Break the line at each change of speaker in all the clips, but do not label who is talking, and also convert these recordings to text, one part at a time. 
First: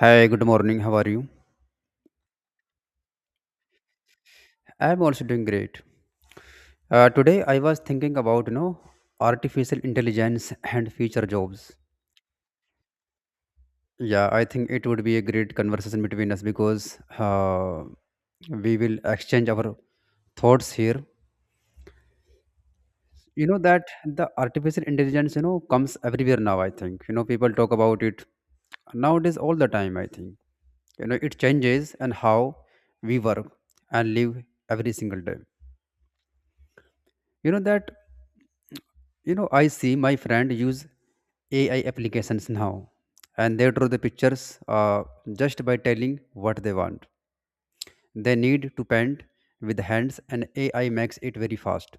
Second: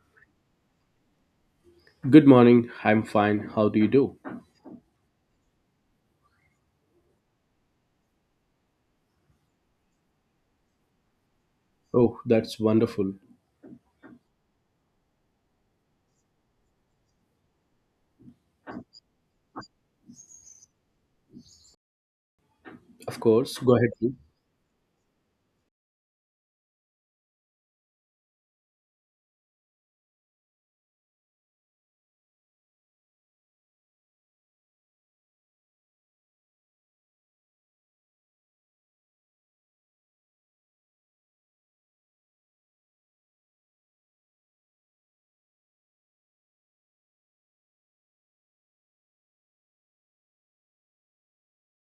Hi, good morning. How are you?
Good morning. I'm fine. How do you do?
I'm also doing great. Today I was thinking about artificial intelligence and future jobs.
Oh, that's wonderful.
Yeah, I think it would be a great conversation between us because we will exchange our thoughts here.
Of
You know
course. Go
that
ahead, please.
the artificial intelligence comes everywhere now. I think people talk about it nowadays all the time. I think it changes and how we work and live every single day you know that I see my friend use AI applications now, and they draw the pictures just by telling what they want. They need to paint with hands, and AI makes it very fast.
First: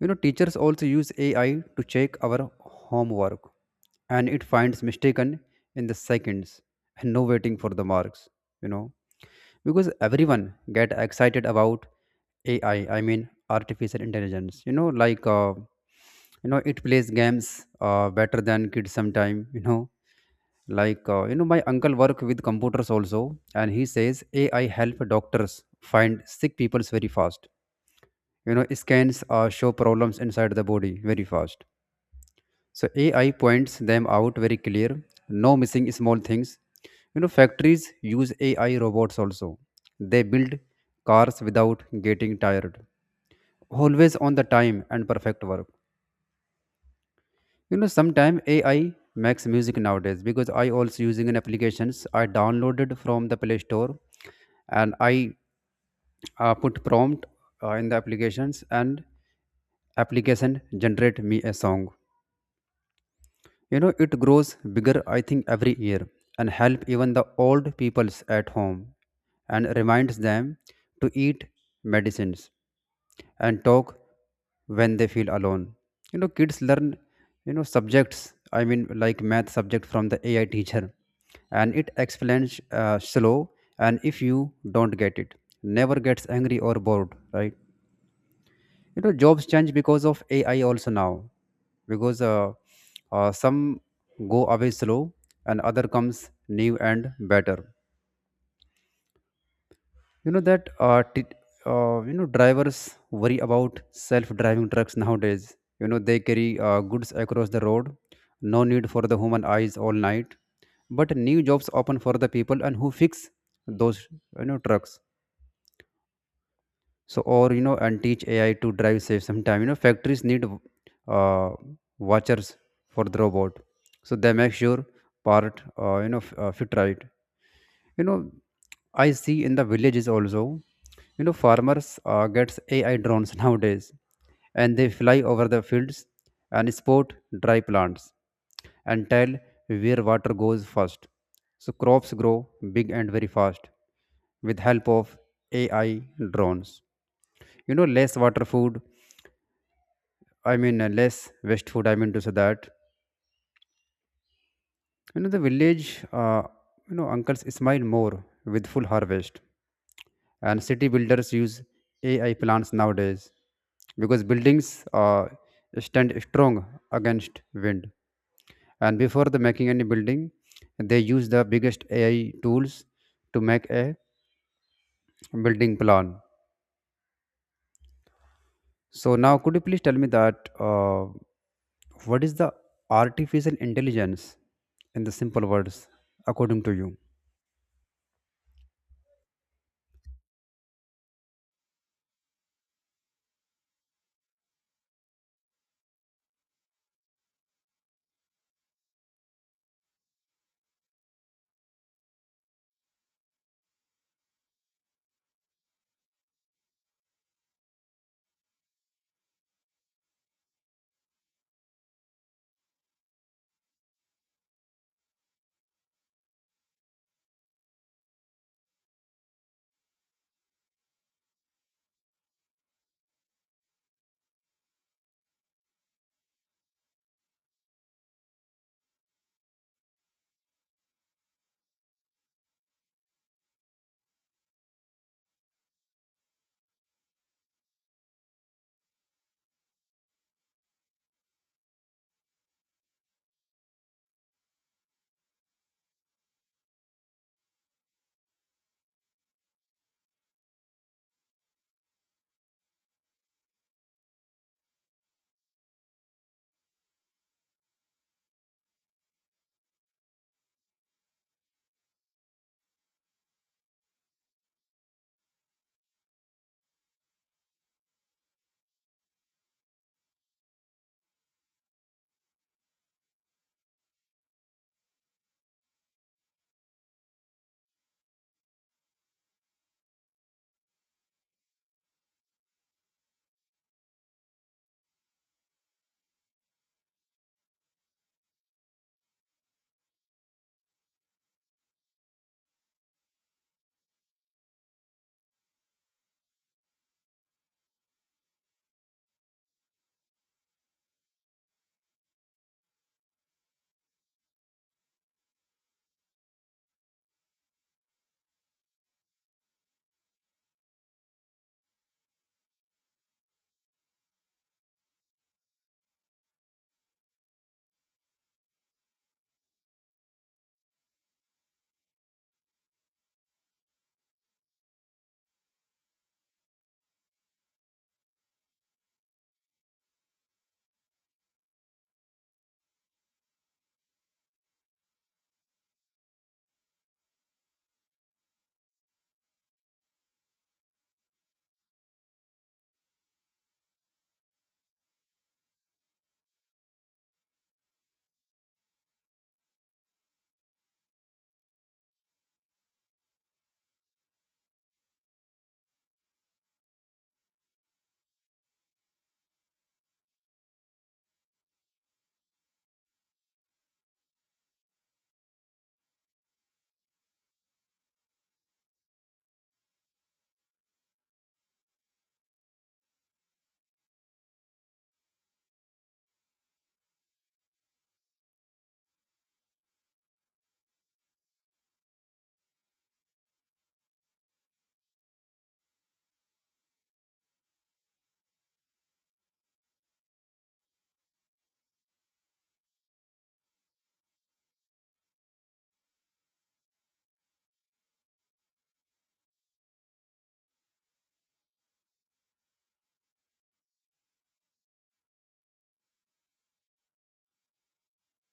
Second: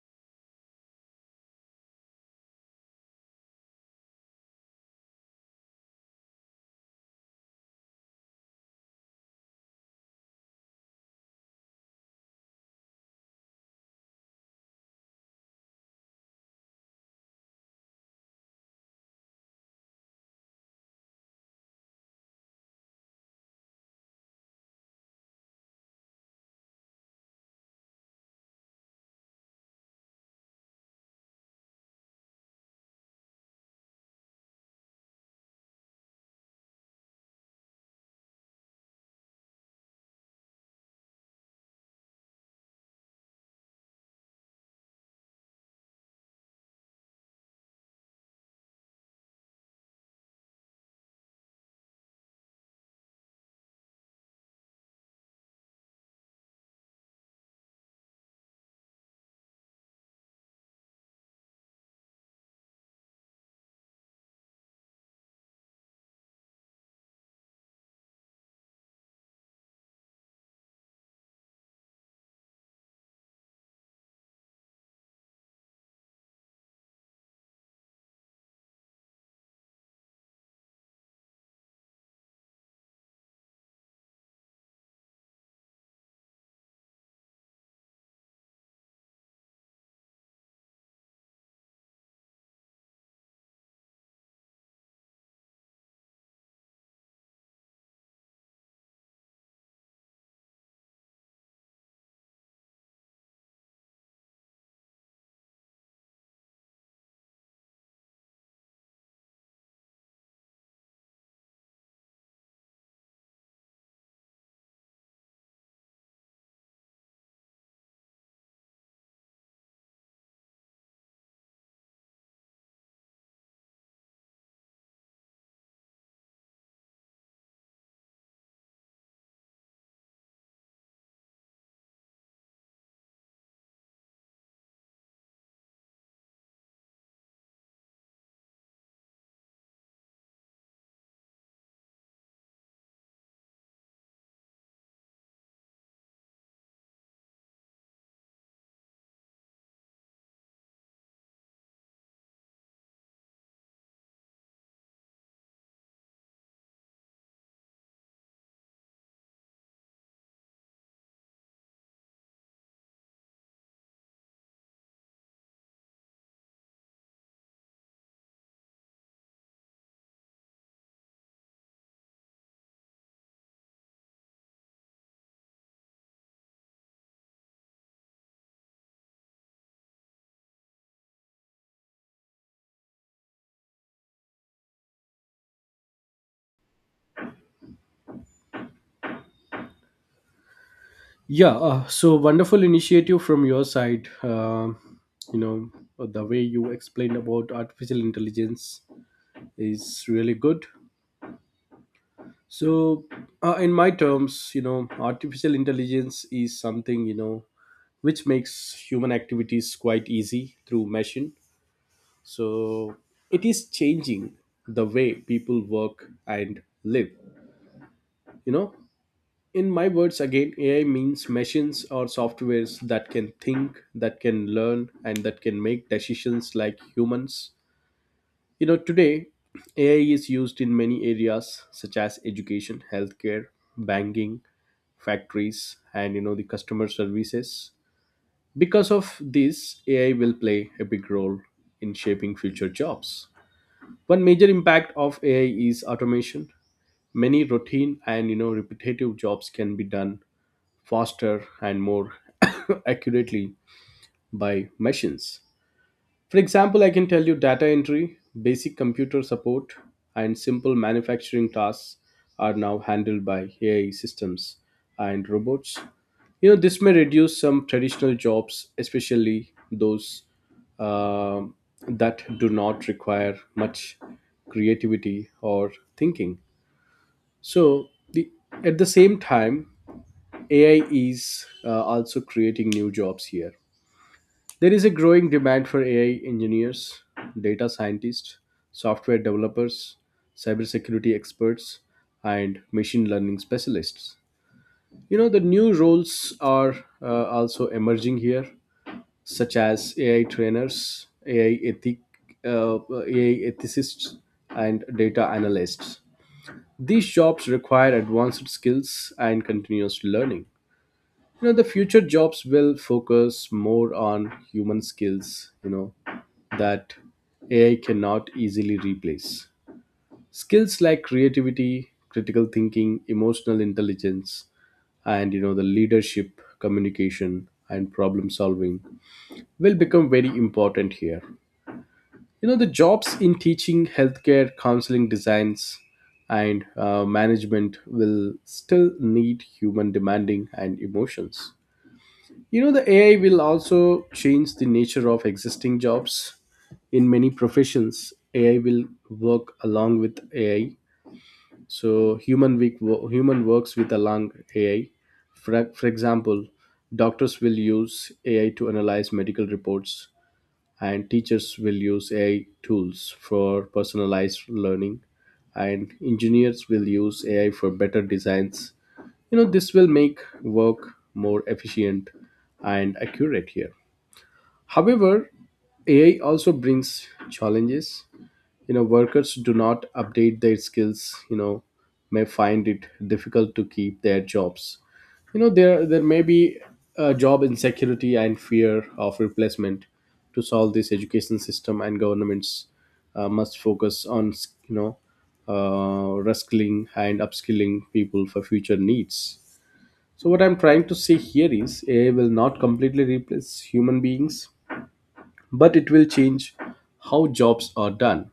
You know, teachers also use AI to check our homework, and it finds mistaken in the seconds, and no waiting for the marks. You know, because everyone get excited about ai I mean artificial intelligence, like, it plays games better than kids sometime like, my uncle work with computers also, and he says AI help doctors find sick people very fast. Scans show problems inside the body very fast, so AI points them out very clear. No missing small things. You know, factories use AI robots also. They build cars without getting tired. Always on the time and perfect work. You know, sometimes AI makes music nowadays because I also using an applications I downloaded from the Play Store, and I put prompt in the applications and application generate me a song. You know, it grows bigger, I think, every year and help even the old peoples at home and reminds them to eat medicines and talk when they feel alone. You know, kids learn, subjects, I mean, like math subject from the AI teacher, and it explains slow, and if you don't get it, never gets angry or bored, right? Jobs change because of AI also now, because some go away slow and other comes new and better. You know that t- you know Drivers worry about self driving trucks nowadays. They carry goods across the road. No need for the human eyes all night, but new jobs open for the people and who fix those trucks. So, or, and teach AI to drive safe sometime. Factories need uh, watchers for the robot, so they make sure part fit right. you know I see in the villages also. Farmers gets AI drones nowadays, and they fly over the fields and spot dry plants and tell where water goes first, so crops grow big and very fast with help of AI drones. Less water food, I mean, less waste food, I mean to say that, the village uncles smile more with full harvest. And city builders use AI plants nowadays because buildings uh, stand strong against wind, and before the making any building, they use the biggest AI tools to make a building plan. So now, could you please tell me that what is the artificial intelligence in the simple words, according to you?
Yeah. So wonderful initiative from your side. You know, the way you explained about artificial intelligence is really good. So, in my terms, artificial intelligence is something which makes human activities quite easy through machine. So it is changing the way people work and live. You know, In my words, again, AI means machines or softwares that can think, that can learn, and that can make decisions like humans. Today, AI is used in many areas such as education, healthcare, banking, factories, and the customer services. Because of this, AI will play a big role in shaping future jobs. One major impact of AI is automation. Many routine and repetitive jobs can be done faster and more accurately by machines. For example, I can tell you data entry, basic computer support, and simple manufacturing tasks are now handled by AI systems and robots. This may reduce some traditional jobs, especially those uh, that do not require much creativity or thinking. So, at the same time, AI is also creating new jobs here. There is a growing demand for AI engineers, data scientists, software developers, cybersecurity experts, and machine learning specialists. The new roles are also emerging here, such as AI trainers, AI, ethic, uh, AI ethicists, and data analysts. These jobs require advanced skills and continuous learning. The future jobs will focus more on human skills, that AI cannot easily replace. Skills like creativity, critical thinking, emotional intelligence, and the leadership, communication, and problem solving will become very important here. The jobs in teaching, healthcare, counseling, designs, and management will still need human demanding and emotions. The AI will also change the nature of existing jobs. In many professions, AI will work along with AI. So human works with along AI. For example, doctors will use AI to analyze medical reports, and teachers will use AI tools for personalized learning, and engineers will use AI for better designs. This will make work more efficient and accurate here. However, AI also brings challenges. Workers do not update their skills, may find it difficult to keep their jobs. There may be job insecurity and fear of replacement. To solve this, education system and governments must focus on you know reskilling and upskilling people for future needs. So what I'm trying to say here is AI will not completely replace human beings, but it will change how jobs are done.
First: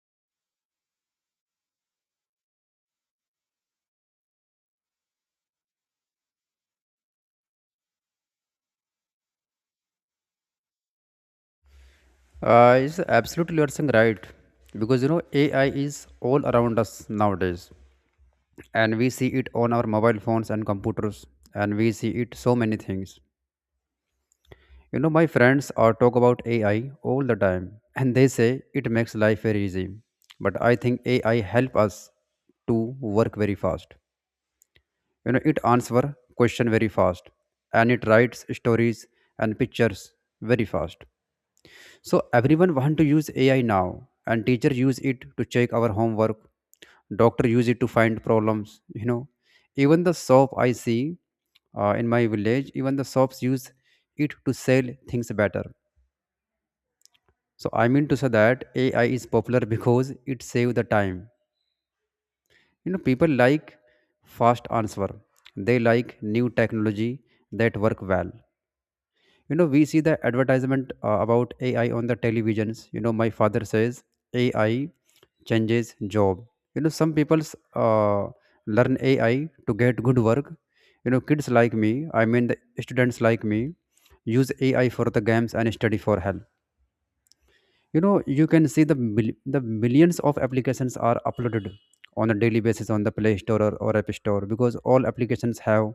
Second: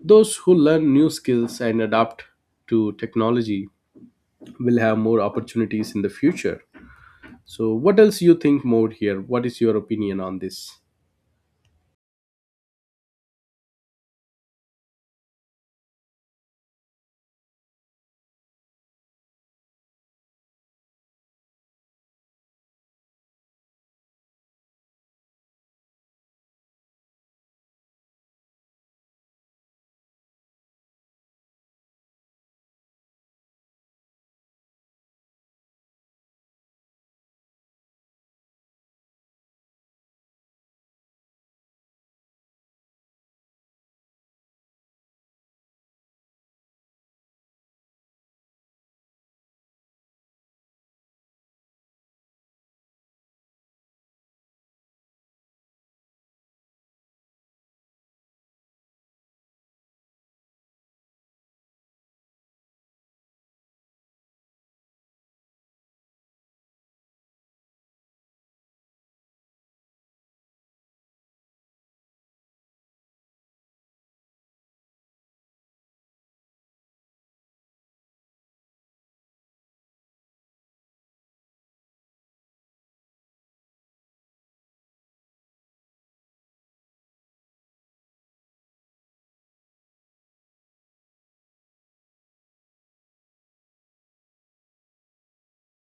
Those who learn new skills and adapt to technology will have more opportunities in the future. So what else you think more here? What is your opinion on this?
It's absolutely you are saying right because AI is all around us nowadays, and we see it on our mobile phones and computers, and we see it so many things. You know, my friends are talk about AI all the time, and they say it makes life very easy. But I think AI help us to work very fast. It answers question very fast, and it writes stories and pictures very fast, so everyone want to use AI now, and teacher use it to check our homework, doctor use it to find problems. Even the shop I see in my village, even the shops use it to sell things better. So I mean to say that AI is popular because it save the time. People like fast answer. They like new technology that work well. We see the advertisement about AI on the televisions. My father says AI changes job. Some people uh, learn AI to get good work. Kids like me, I mean, the students like me, use AI for the games and study for help. you know you can see the the millions of applications are uploaded on a daily basis on the Play Store or App Store because all applications have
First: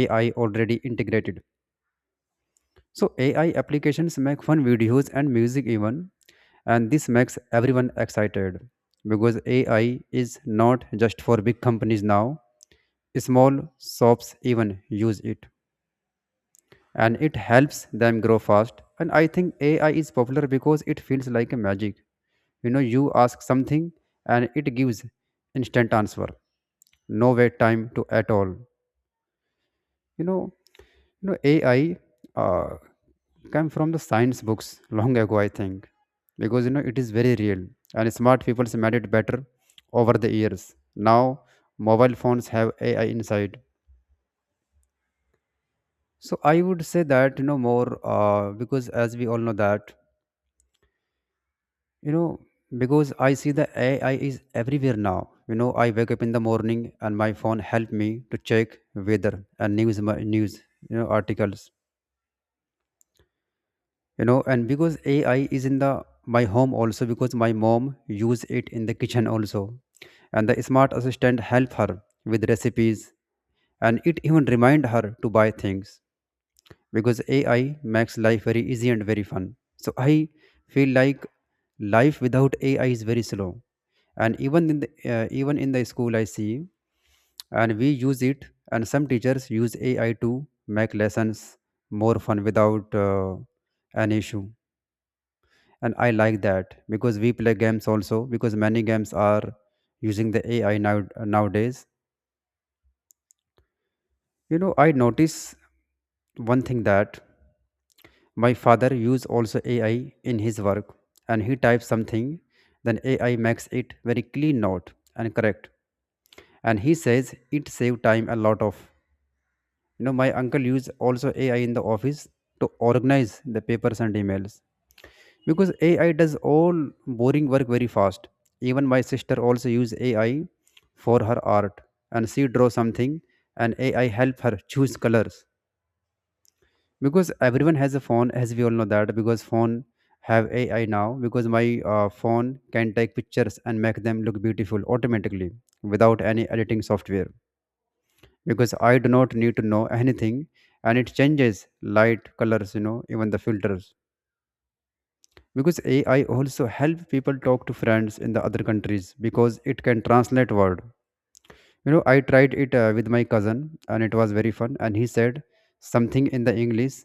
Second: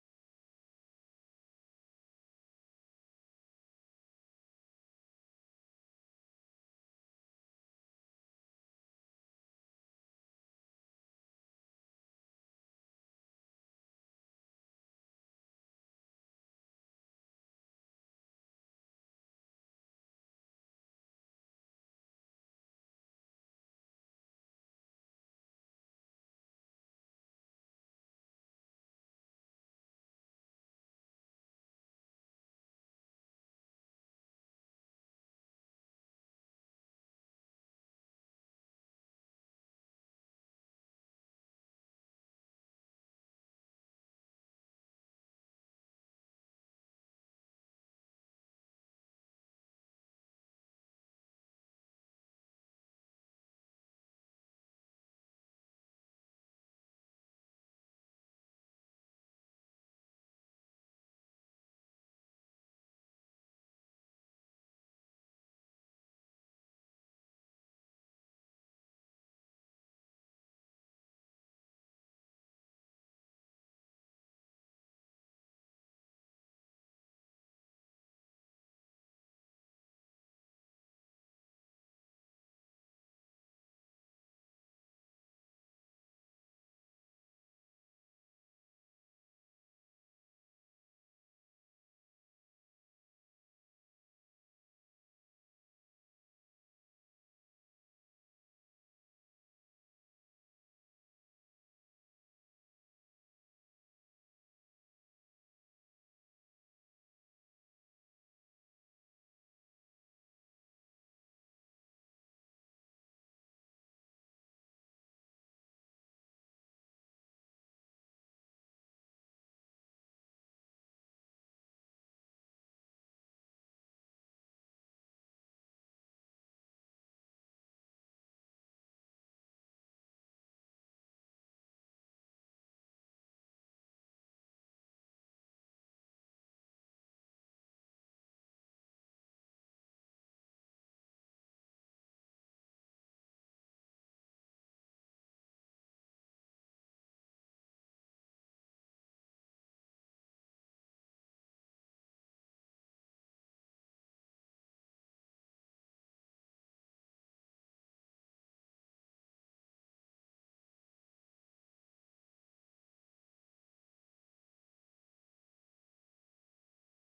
AI already integrated. So AI applications make fun videos and music even, and this makes everyone excited because AI is not just for big companies now. Small shops even use it, and it helps them grow fast. And I think AI is popular because it feels like a magic. You know, you ask something and it gives instant answer. No wait time to at all. You know, you know, AI uh, come from the science books long ago, I think, because it is very real and smart people made it better over the years. Now mobile phones have AI inside. So I would say that more, because as we all know that, you know because I see the AI is everywhere now. I wake up in the morning and my phone help me to check weather and news, articles. And because AI is in the my home also because my mom use it in the kitchen also, and the smart assistant help her with recipes, and it even remind her to buy things, because AI makes life very easy and very fun. So I feel like life without AI is very slow. And even in the school I see, and we use it, and some teachers use AI to make lessons more fun without an issue, and I like that because we play games also because many games are using the AI now nowadays. I notice one thing that my father use also AI in his work, and he types something, then AI makes it very clean note and correct, and he says it save time a lot of. My uncle use also AI in the office to organize the papers and emails because AI does all boring work very fast. Even my sister also use AI for her art, and she draw something, and AI help her choose colors. Because everyone has a phone, as we all know that. Because phone have AI now. Because my phone can take pictures and make them look beautiful automatically without any editing software. Because I do not need to know anything, and it changes light, colors, even the filters because AI also help people talk to friends in the other countries because it can translate word. I tried it with my cousin and it was very fun, and he said something in the English,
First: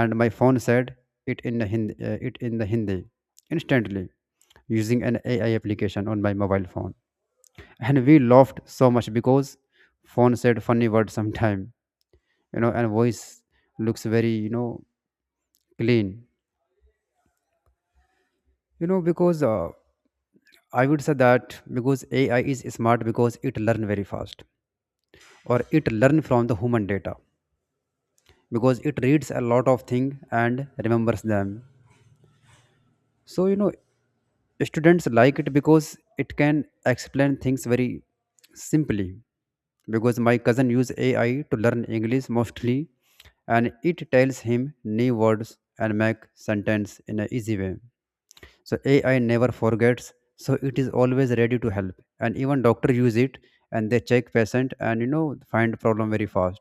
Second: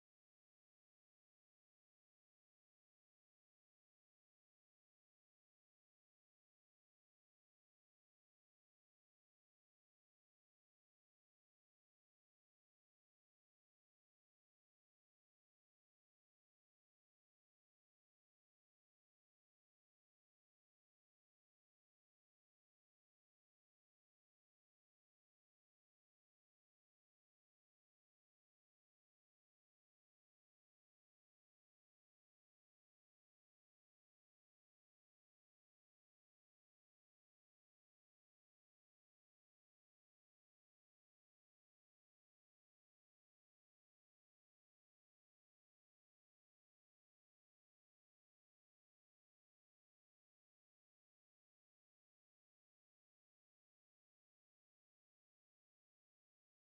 and my phone said it in the Hindi instantly using an AI application on my mobile phone, and we laughed so much because phone said funny words sometime. And voice looks very, clean. You know because I would say that because AI is smart because it learn very fast or it learn from the human data because it reads a lot of things and remembers them. So, students like it because it can explain things very simply because my cousin use AI to learn English mostly, and it tells him new words and make sentence in an easy way. So AI never forgets, so it is always ready to help. And even doctor use it and they check patient and find problem very fast.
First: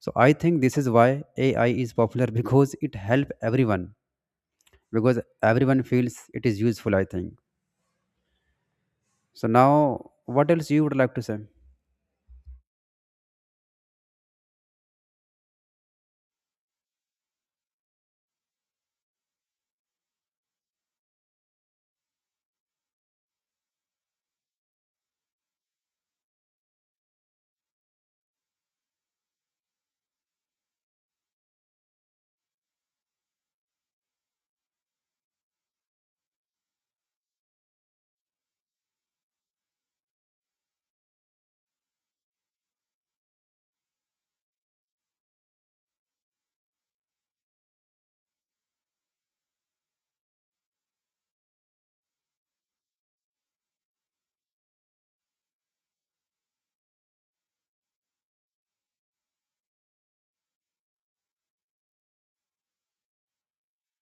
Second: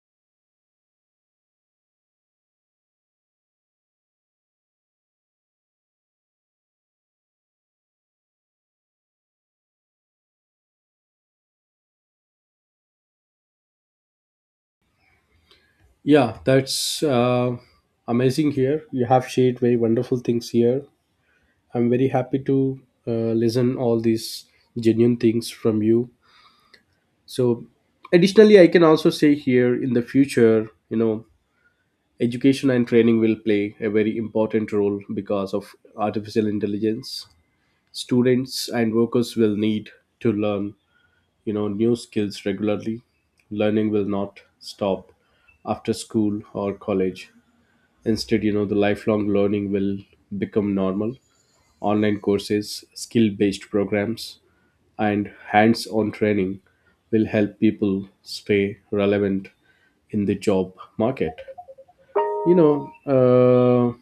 So I think this is why AI is popular because it help everyone because everyone feels it is useful. I think. So now, what else you would like to say?
Yeah, that's amazing here. You have shared very wonderful things here. I'm very happy to listen all these genuine things from you. So additionally, I can also say here, in the future, you know education and training will play a very important role because of artificial intelligence. Students and workers will need to learn new skills regularly. Learning will not stop after school or college. Instead, the lifelong learning will become normal. Online courses, skill based programs, and hands on training will help people stay relevant in the job market. You know, uh,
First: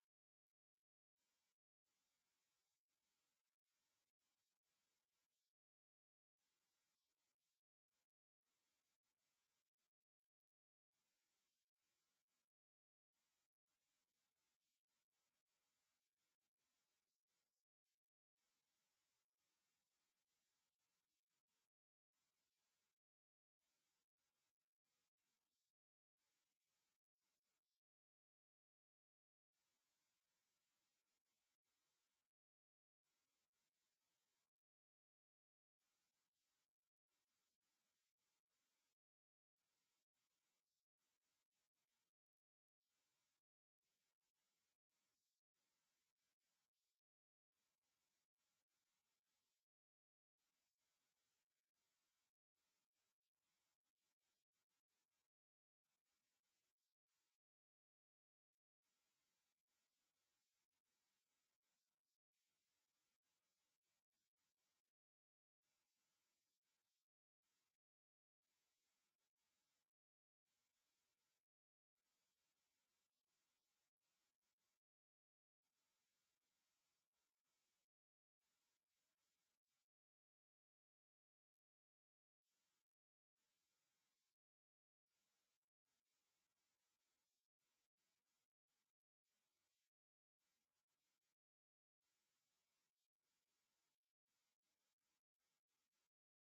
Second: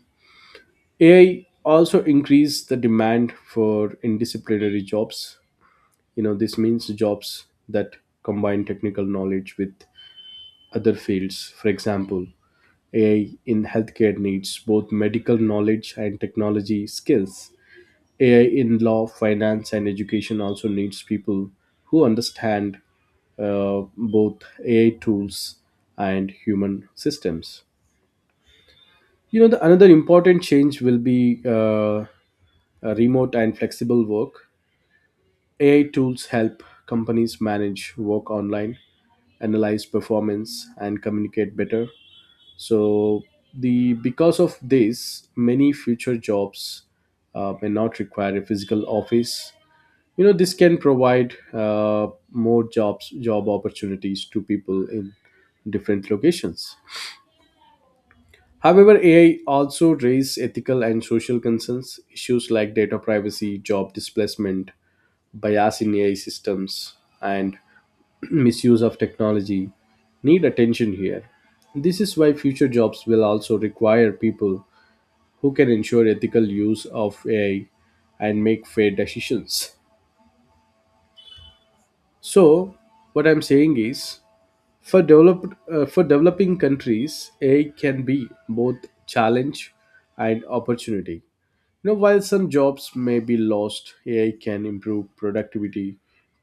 AI also increase the demand for interdisciplinary jobs. This means jobs that combine technical knowledge with other fields. For example, AI in healthcare needs both medical knowledge and technology skills. AI in law, finance, and education also needs people who understand both AI tools and human systems. The another important change will be a remote and flexible work. AI tools help companies manage work online, analyze performance, and communicate better. So, the because of this, many future jobs may not require a physical office. This can provide more job opportunities to people in different locations. However, AI also raises ethical and social concerns. Issues like data privacy, job displacement, bias in AI systems, and misuse of technology need attention here. This is why future jobs will also require people who can ensure ethical use of AI and make fair decisions. So what I'm saying is, for developing countries, AI can be both challenge and opportunity. While some jobs may be lost, AI can improve productivity,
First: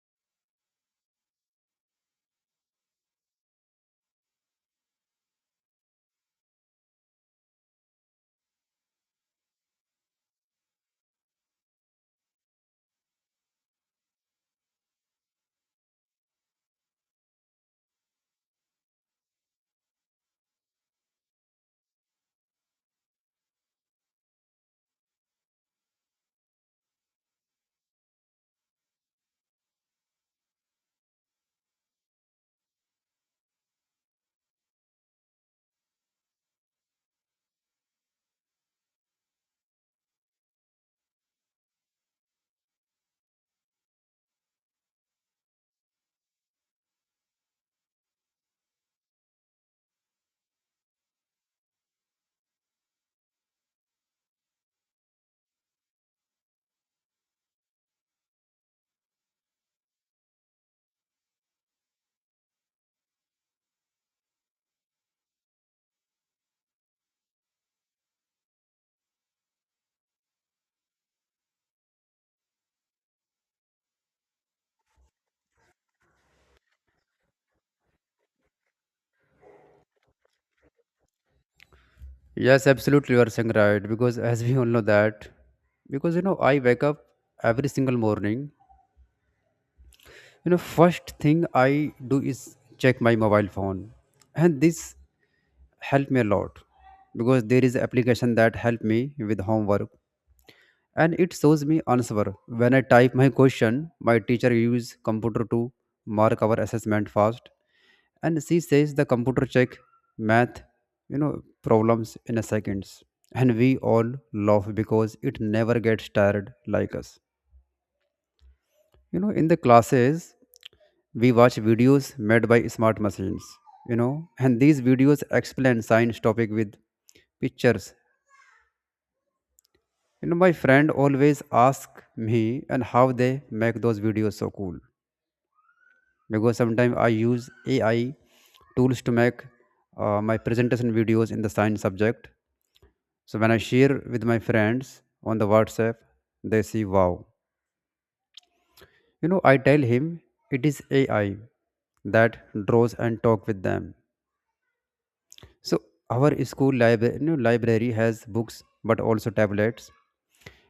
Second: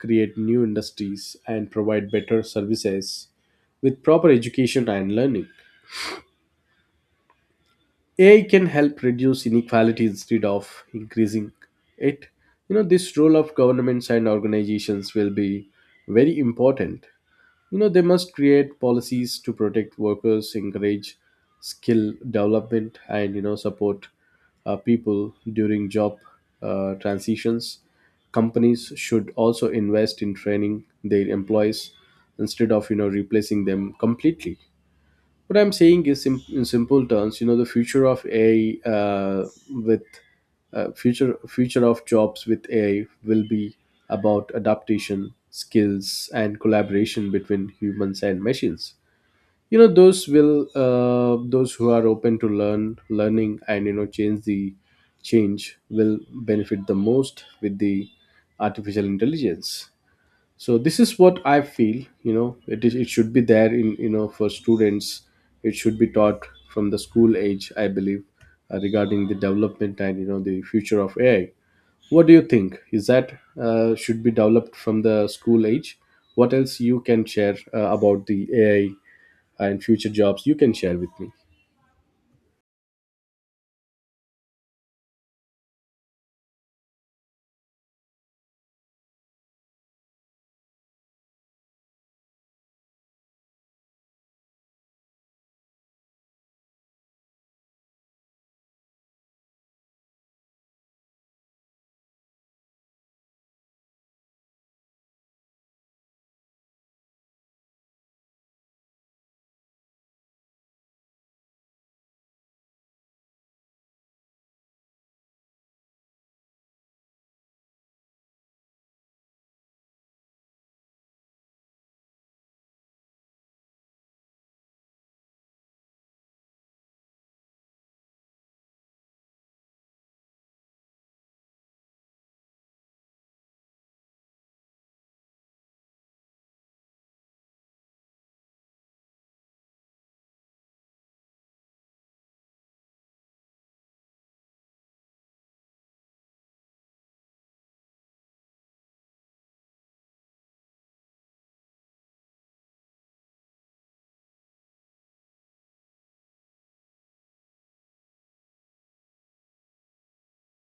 create new industries, and provide better services with proper education and learning. AI can help reduce inequality instead of increasing it. This role of governments and organizations will be very important. They must create policies to protect workers, encourage skill development, and support people during job transitions. Companies should also invest in training their employees instead of replacing them completely. What I'm saying is, in simple terms, the future of ai with future future of jobs with AI will be about adaptation, skills, and collaboration between humans and machines. Those who are open to learning and change will benefit the most with the artificial intelligence. So this is what I feel. It should be there in, for students, it should be taught from the school age, I believe. Regarding the development and the future of AI, what do you think? Is that should be developed from the school age? What else you can share about the AI and future jobs you can share with me?
Yes, absolutely, you are saying right because as we all know that, because I wake up every single morning. First thing I do is check my mobile phone, and this help me a lot because there is application that help me with homework and it shows me answer when I type my question. My teacher use computer to mark our assessment fast, and she says the computer check math, you know problems in a seconds, and we all laugh because it never gets tired like us. In the classes we watch videos made by smart machines. And these videos explain science topic with pictures. My friend always ask me, and how they make those videos so cool, because sometimes I use AI tools to make my presentation videos in the science subject. So when I share with my friends on the WhatsApp, they see wow. I tell him it is AI that draws and talk with them. So our school libra- no, library has books but also tablets,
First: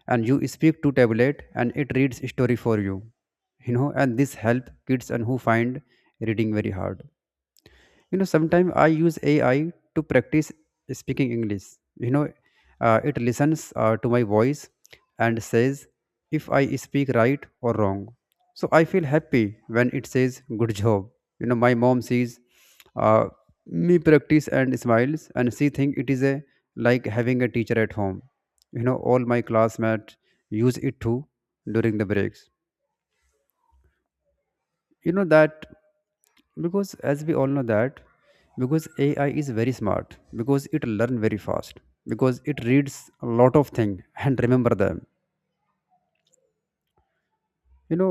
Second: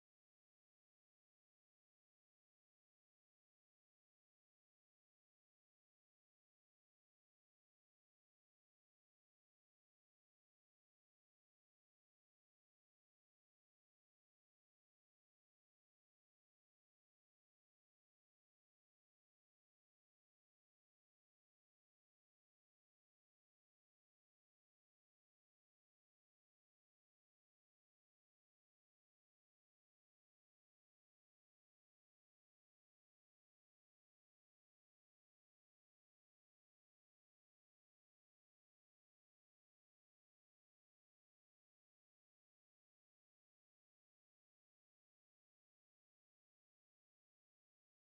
and you speak to tablet and it reads story for you. You know and this help kids and who find reading very hard. Sometimes I use AI to practice speaking English. you know it listens to my voice and says if I speak right or wrong. So I feel happy when it says good job. My mom sees uh, me practice and smiles, and she think it is a, like, having a teacher at home. All my classmates use it too during the breaks, you know that. Because as we all know that, because AI is very smart because it learn very fast, because it reads a lot of things and remember them. you know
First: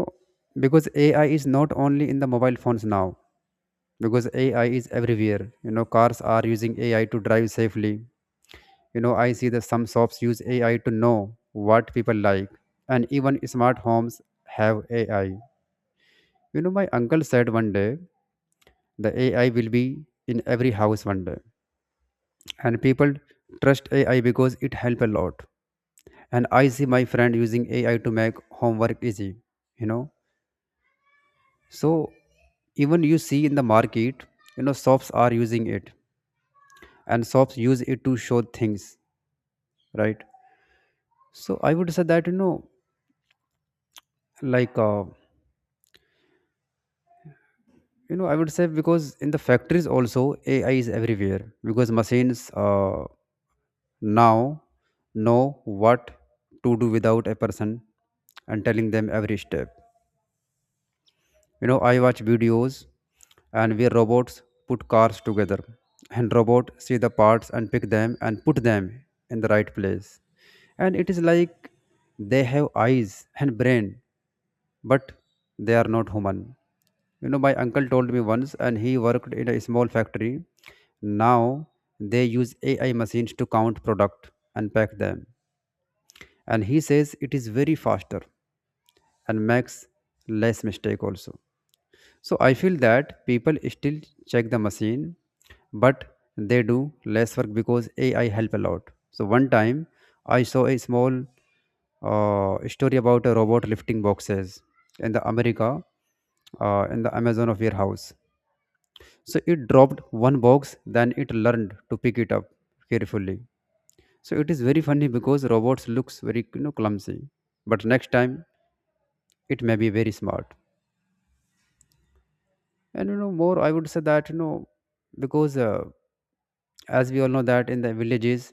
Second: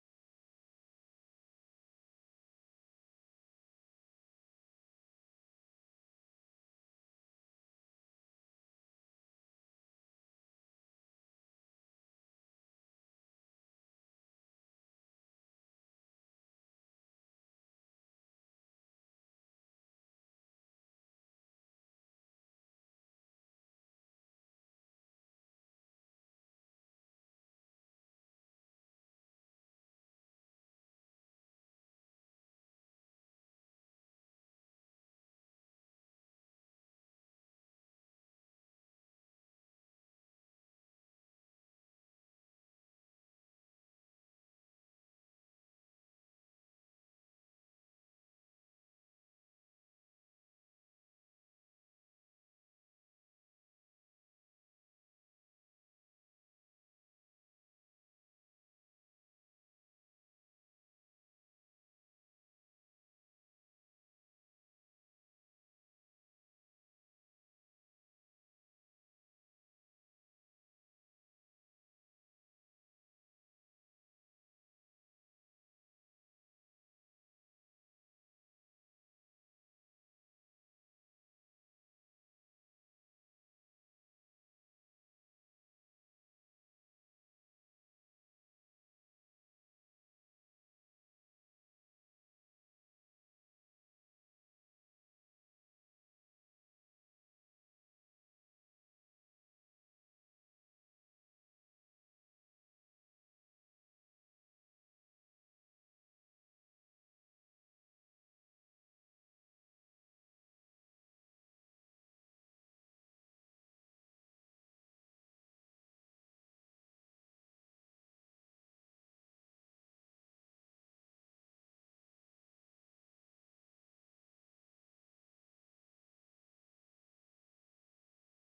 because AI is not only in the mobile phones now. Because AI is everywhere. Cars are using AI to drive safely. I see that some shops use AI to know what people like. And even smart homes have AI. My uncle said one day the AI will be in every house one day, and people trust AI because it help a lot. And I see my friend using AI to make homework easy, you know. So even you see in the market, shops are using it, and shops use it to show things, right? So I would say that, like, I would say because in the factories also AI is everywhere, because machines, now know what to do without a person and telling them every step. I watch videos, and where robots put cars together, and robot see the parts and pick them and put them in the right place, and it is like they have eyes and brain, but they are not human. My uncle told me once, and he worked in a small factory. Now they use AI machines to count product and pack them, and he says it is very faster and makes less mistake also. So I feel that people still check the machine, but they do less work because AI help a lot. So one time I saw a small story about a robot lifting boxes in the America, in the Amazon of warehouse. So it dropped one box, then it learned to pick it up carefully. So it is very funny because robots looks very, clumsy, but next time it may be very smart. And more, I would say that, because, as we all know that in the villages,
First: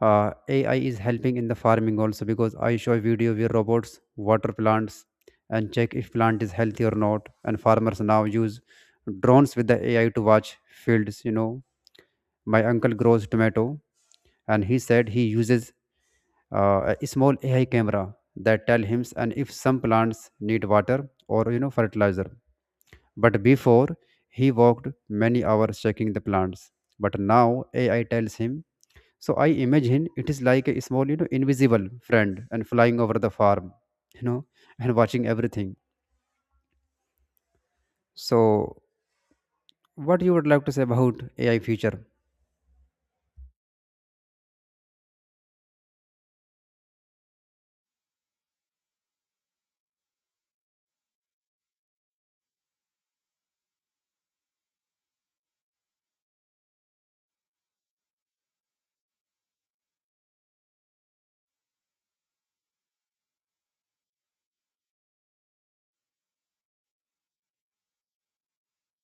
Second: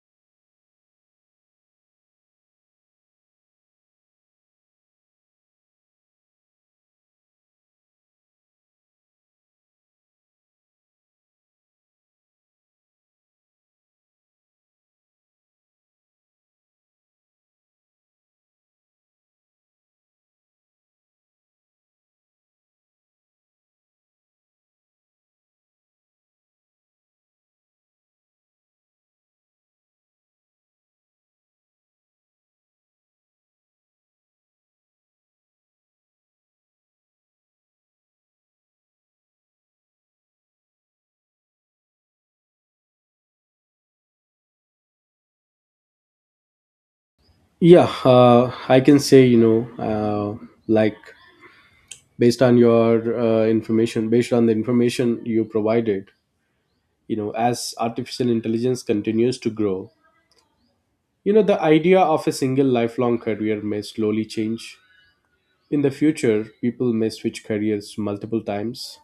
AI is helping in the farming also, because I show a video where robots water plants and check if plant is healthy or not, and farmers now use drones with the AI to watch fields. My uncle grows tomato, and he said he uses a small AI camera that tell him and if some plants need water or, fertilizer. But before, he walked many hours checking the plants. But now AI tells him. So I imagine it is like a small, invisible friend and flying over the farm, you know, and watching everything. So what you would like to say about AI future?
Yeah, I can say, uh, like, based on the information you provided, as artificial intelligence continues to grow, the idea of a single lifelong career may slowly change in the future. People may switch careers multiple times.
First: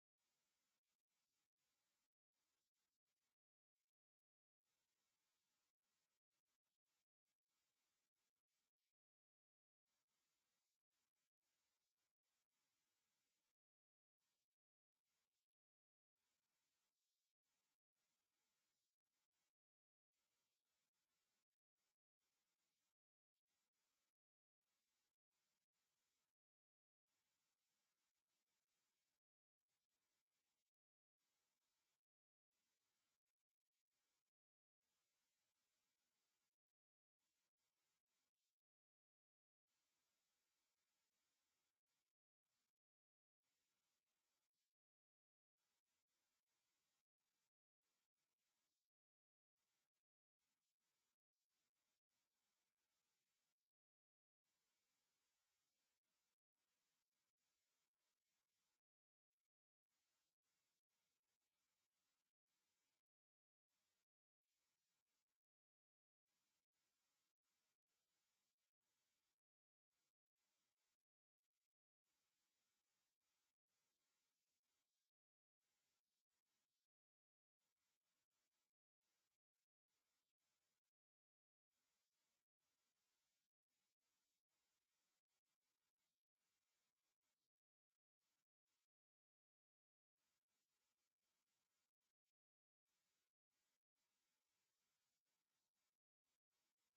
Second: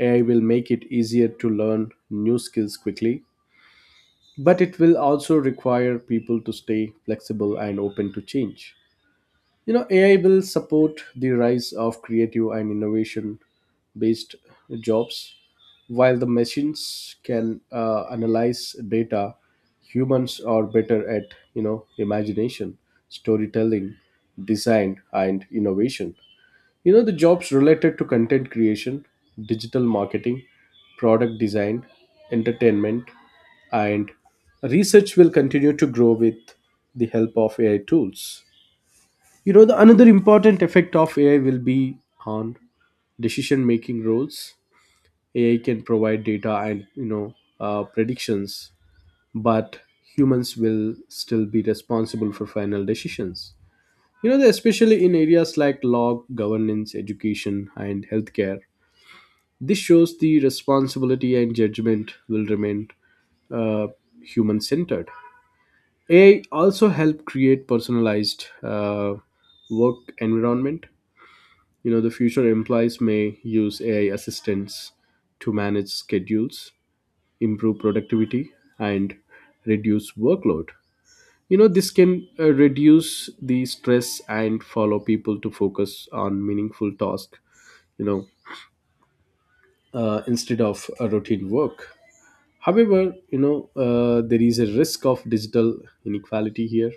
AI will make it easier to learn new skills quickly, but it will also require people to stay flexible and open to change. AI will support the rise of creative and innovation based jobs. While the machines can analyze data, humans are better at, you know, imagination, storytelling, design, and innovation. The jobs related to content creation, digital marketing, product design, entertainment, and research will continue to grow with the help of AI tools. The another important effect of AI will be on decision making roles. AI can provide data and predictions, but humans will still be responsible for final decisions. Especially in areas like law, governance, education, and healthcare. This shows the responsibility and judgment will remain uh, human centered. AI also help create personalized work environment. The future employees may use AI assistants to manage schedules, improve productivity, and reduce workload. This can reduce the stress and follow people to focus on meaningful tasks, you know, instead of a routine work. However, there is a risk of digital inequality here.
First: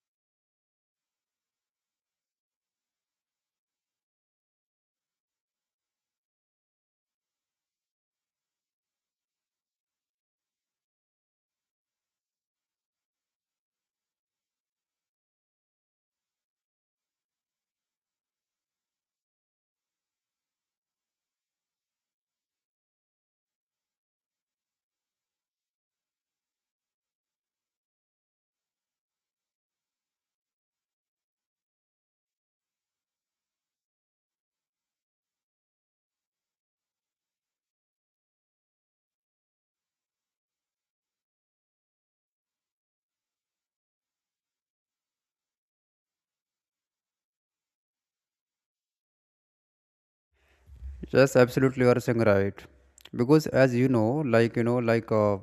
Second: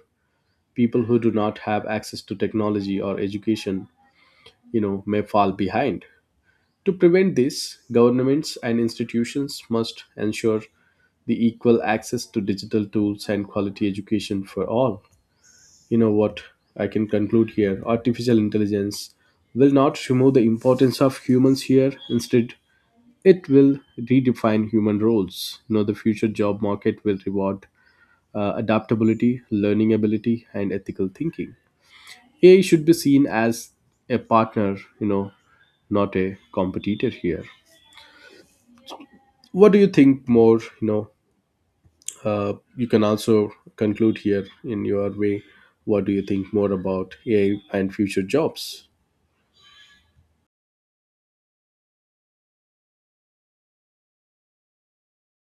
People who do not have access to technology or education, may fall behind. To prevent this, governments and institutions must ensure the equal access to digital tools and quality education for all. You know what I can conclude here: artificial intelligence will not remove the importance of humans here. Instead, it will redefine human roles. The future job market will reward adaptability, learning ability, and ethical thinking. AI should be seen as a partner, not a competitor here. What do you think more? You can also conclude here in your way. What do you think more about AI and future jobs?
Yes, absolutely, you are saying right. Because as you know, like, like,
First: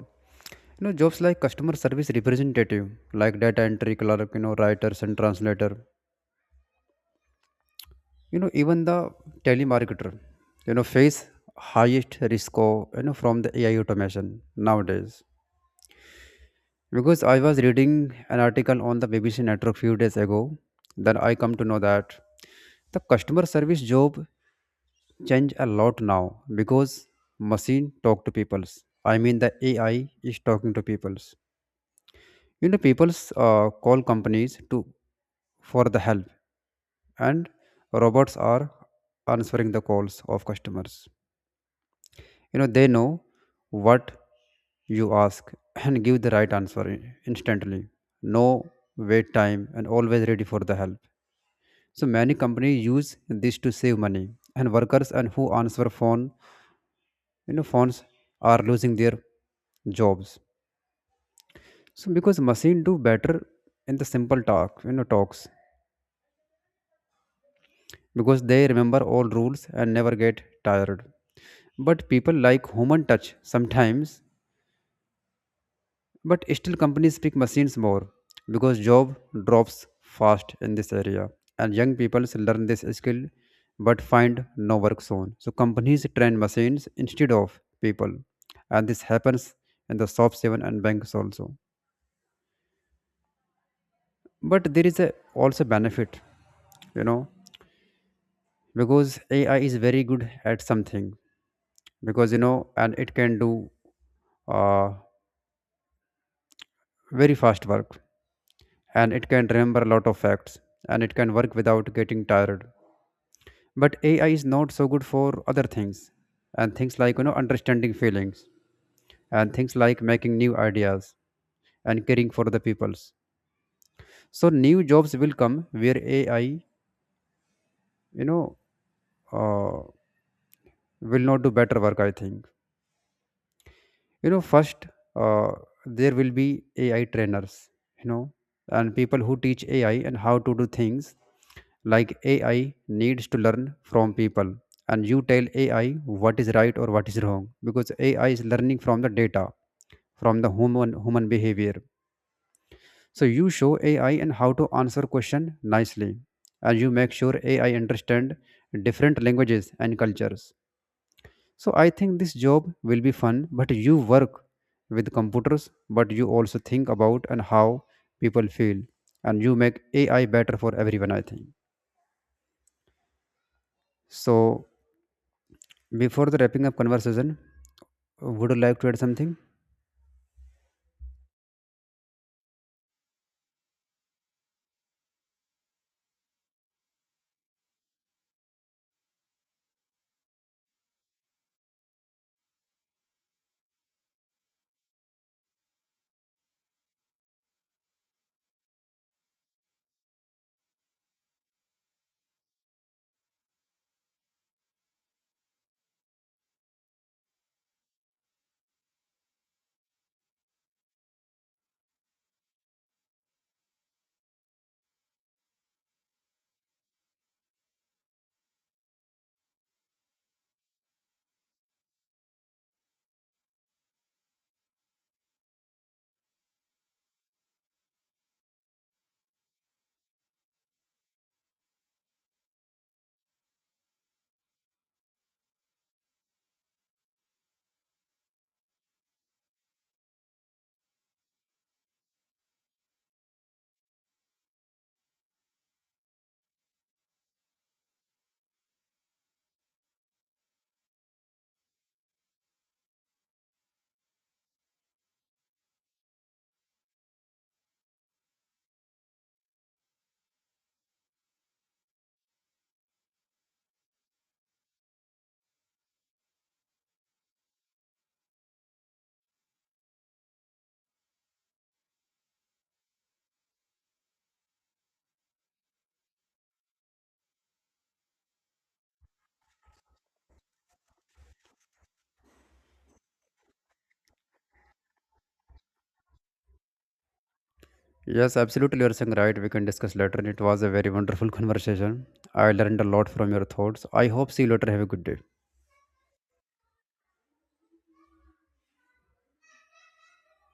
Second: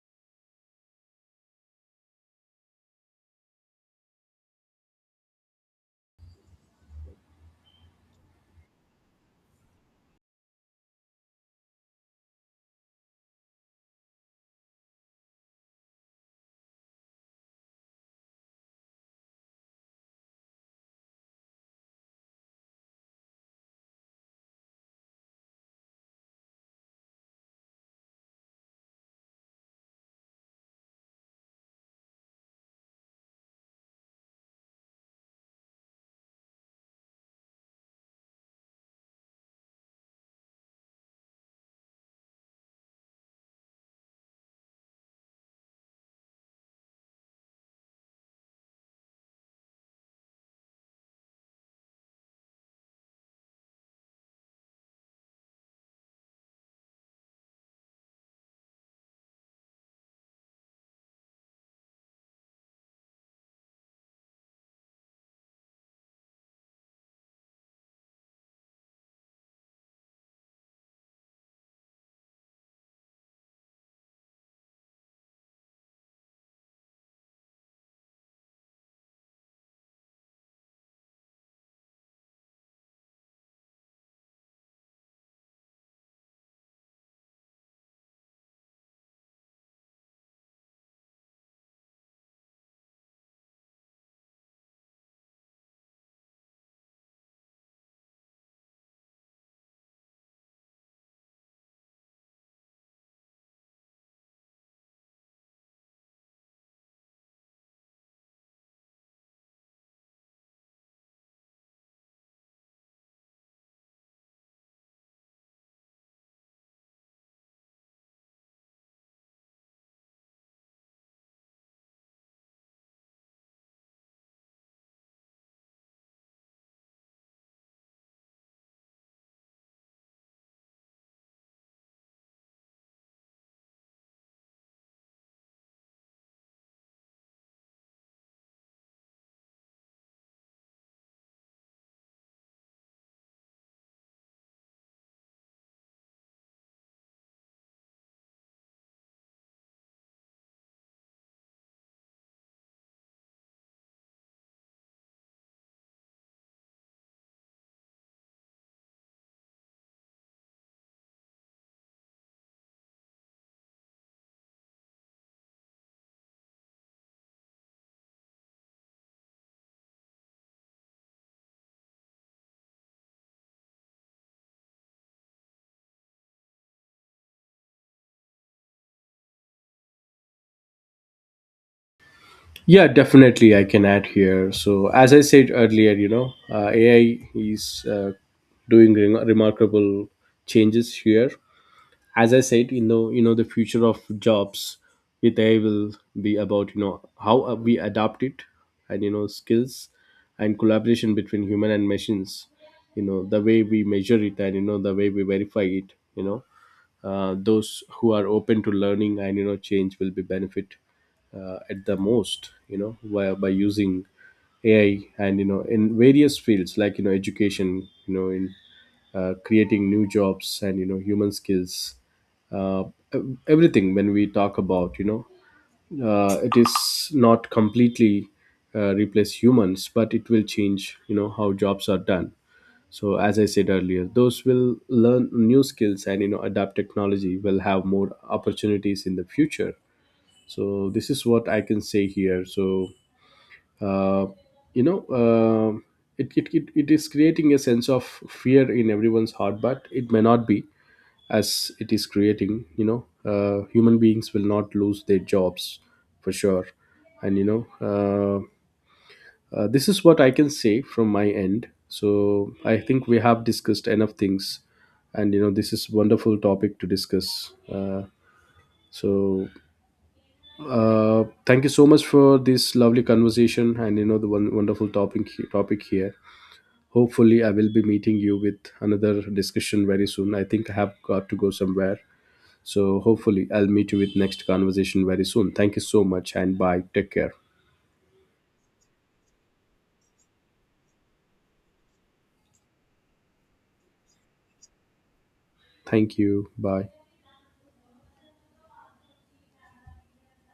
jobs like customer service representative, like data entry clerk, writers and translator, even the telemarketer, face highest risk of, from the AI automation nowadays, because I was reading an article on the BBC network few days ago, then I come to know that the customer service job change a lot now, because machine talk to peoples. I mean, the AI is talking to peoples. Peoples, call companies to for the help, and robots are answering the calls of customers. They know what you ask and give the right answer instantly, no wait time, and always ready for the help. So many companies use this to save money, and workers and who answer phone, phones, are losing their jobs. So because machine do better in the simple talks because they remember all rules and never get tired, but people like human touch sometimes. But still, companies pick machines more because job drops fast in this area, and young people learn this skill but find no work soon. So companies train machines instead of people, and this happens in the shops even and banks also. But there is a also benefit, you know, because AI is very good at something because, and it can do uh, very fast work, and it can remember a lot of facts, and it can work without getting tired. But AI is not so good for other things, and things like, understanding feelings, and things like making new ideas, and caring for the peoples. So new jobs will come where AI, know uh, will not do better work, I think. First, uh, there will be AI trainers. you know and people who teach AI and how to do things, like AI needs to learn from people. And you tell AI what is right or what is wrong, because AI is learning from the data, from the human behavior. So you show AI and how to answer question nicely, and you make sure AI understand different languages and cultures. So I think this job will be fun, but you work with computers, but you also think about and how people feel, and you make AI better for everyone, I think. So before the wrapping up conversation, would you like to add something?
Yeah, definitely I can add here. So as I said earlier, AI is doing remarkable changes here. As I said, The future of jobs with AI will be about how we adapt it, and skills and collaboration between human and machines. You know the way we measure it, and you know the way we verify it. Those who are open to learning and change will be benefit at the most, by using AI and in various fields like education, in creating new jobs, and human skills. Uh, ev- everything, when we talk about, it is not completely replace humans, but it will change how jobs are done. So as I said earlier, those will learn new skills and adapt technology will have more opportunities in the future. So this is what I can say here. So uh, you know uh, it is creating a sense of fear in everyone's heart, but it may not be, as it is creating, human beings will not lose their jobs for sure. And this is what I can say from my end. So I think we have discussed enough things, and this is wonderful topic to discuss. So Thank you so much for this lovely conversation, and the one wonderful topic here. Hopefully, I will be meeting you with another discussion very soon. I think I have got to go somewhere. So hopefully, I'll meet you with next conversation very soon. Thank you so much, and bye. Take care.
Yes, absolutely. You're saying right. We can discuss later. It was a very wonderful conversation. I learned a lot from your thoughts. I hope see you later. Have a good day.
Thank you. Bye.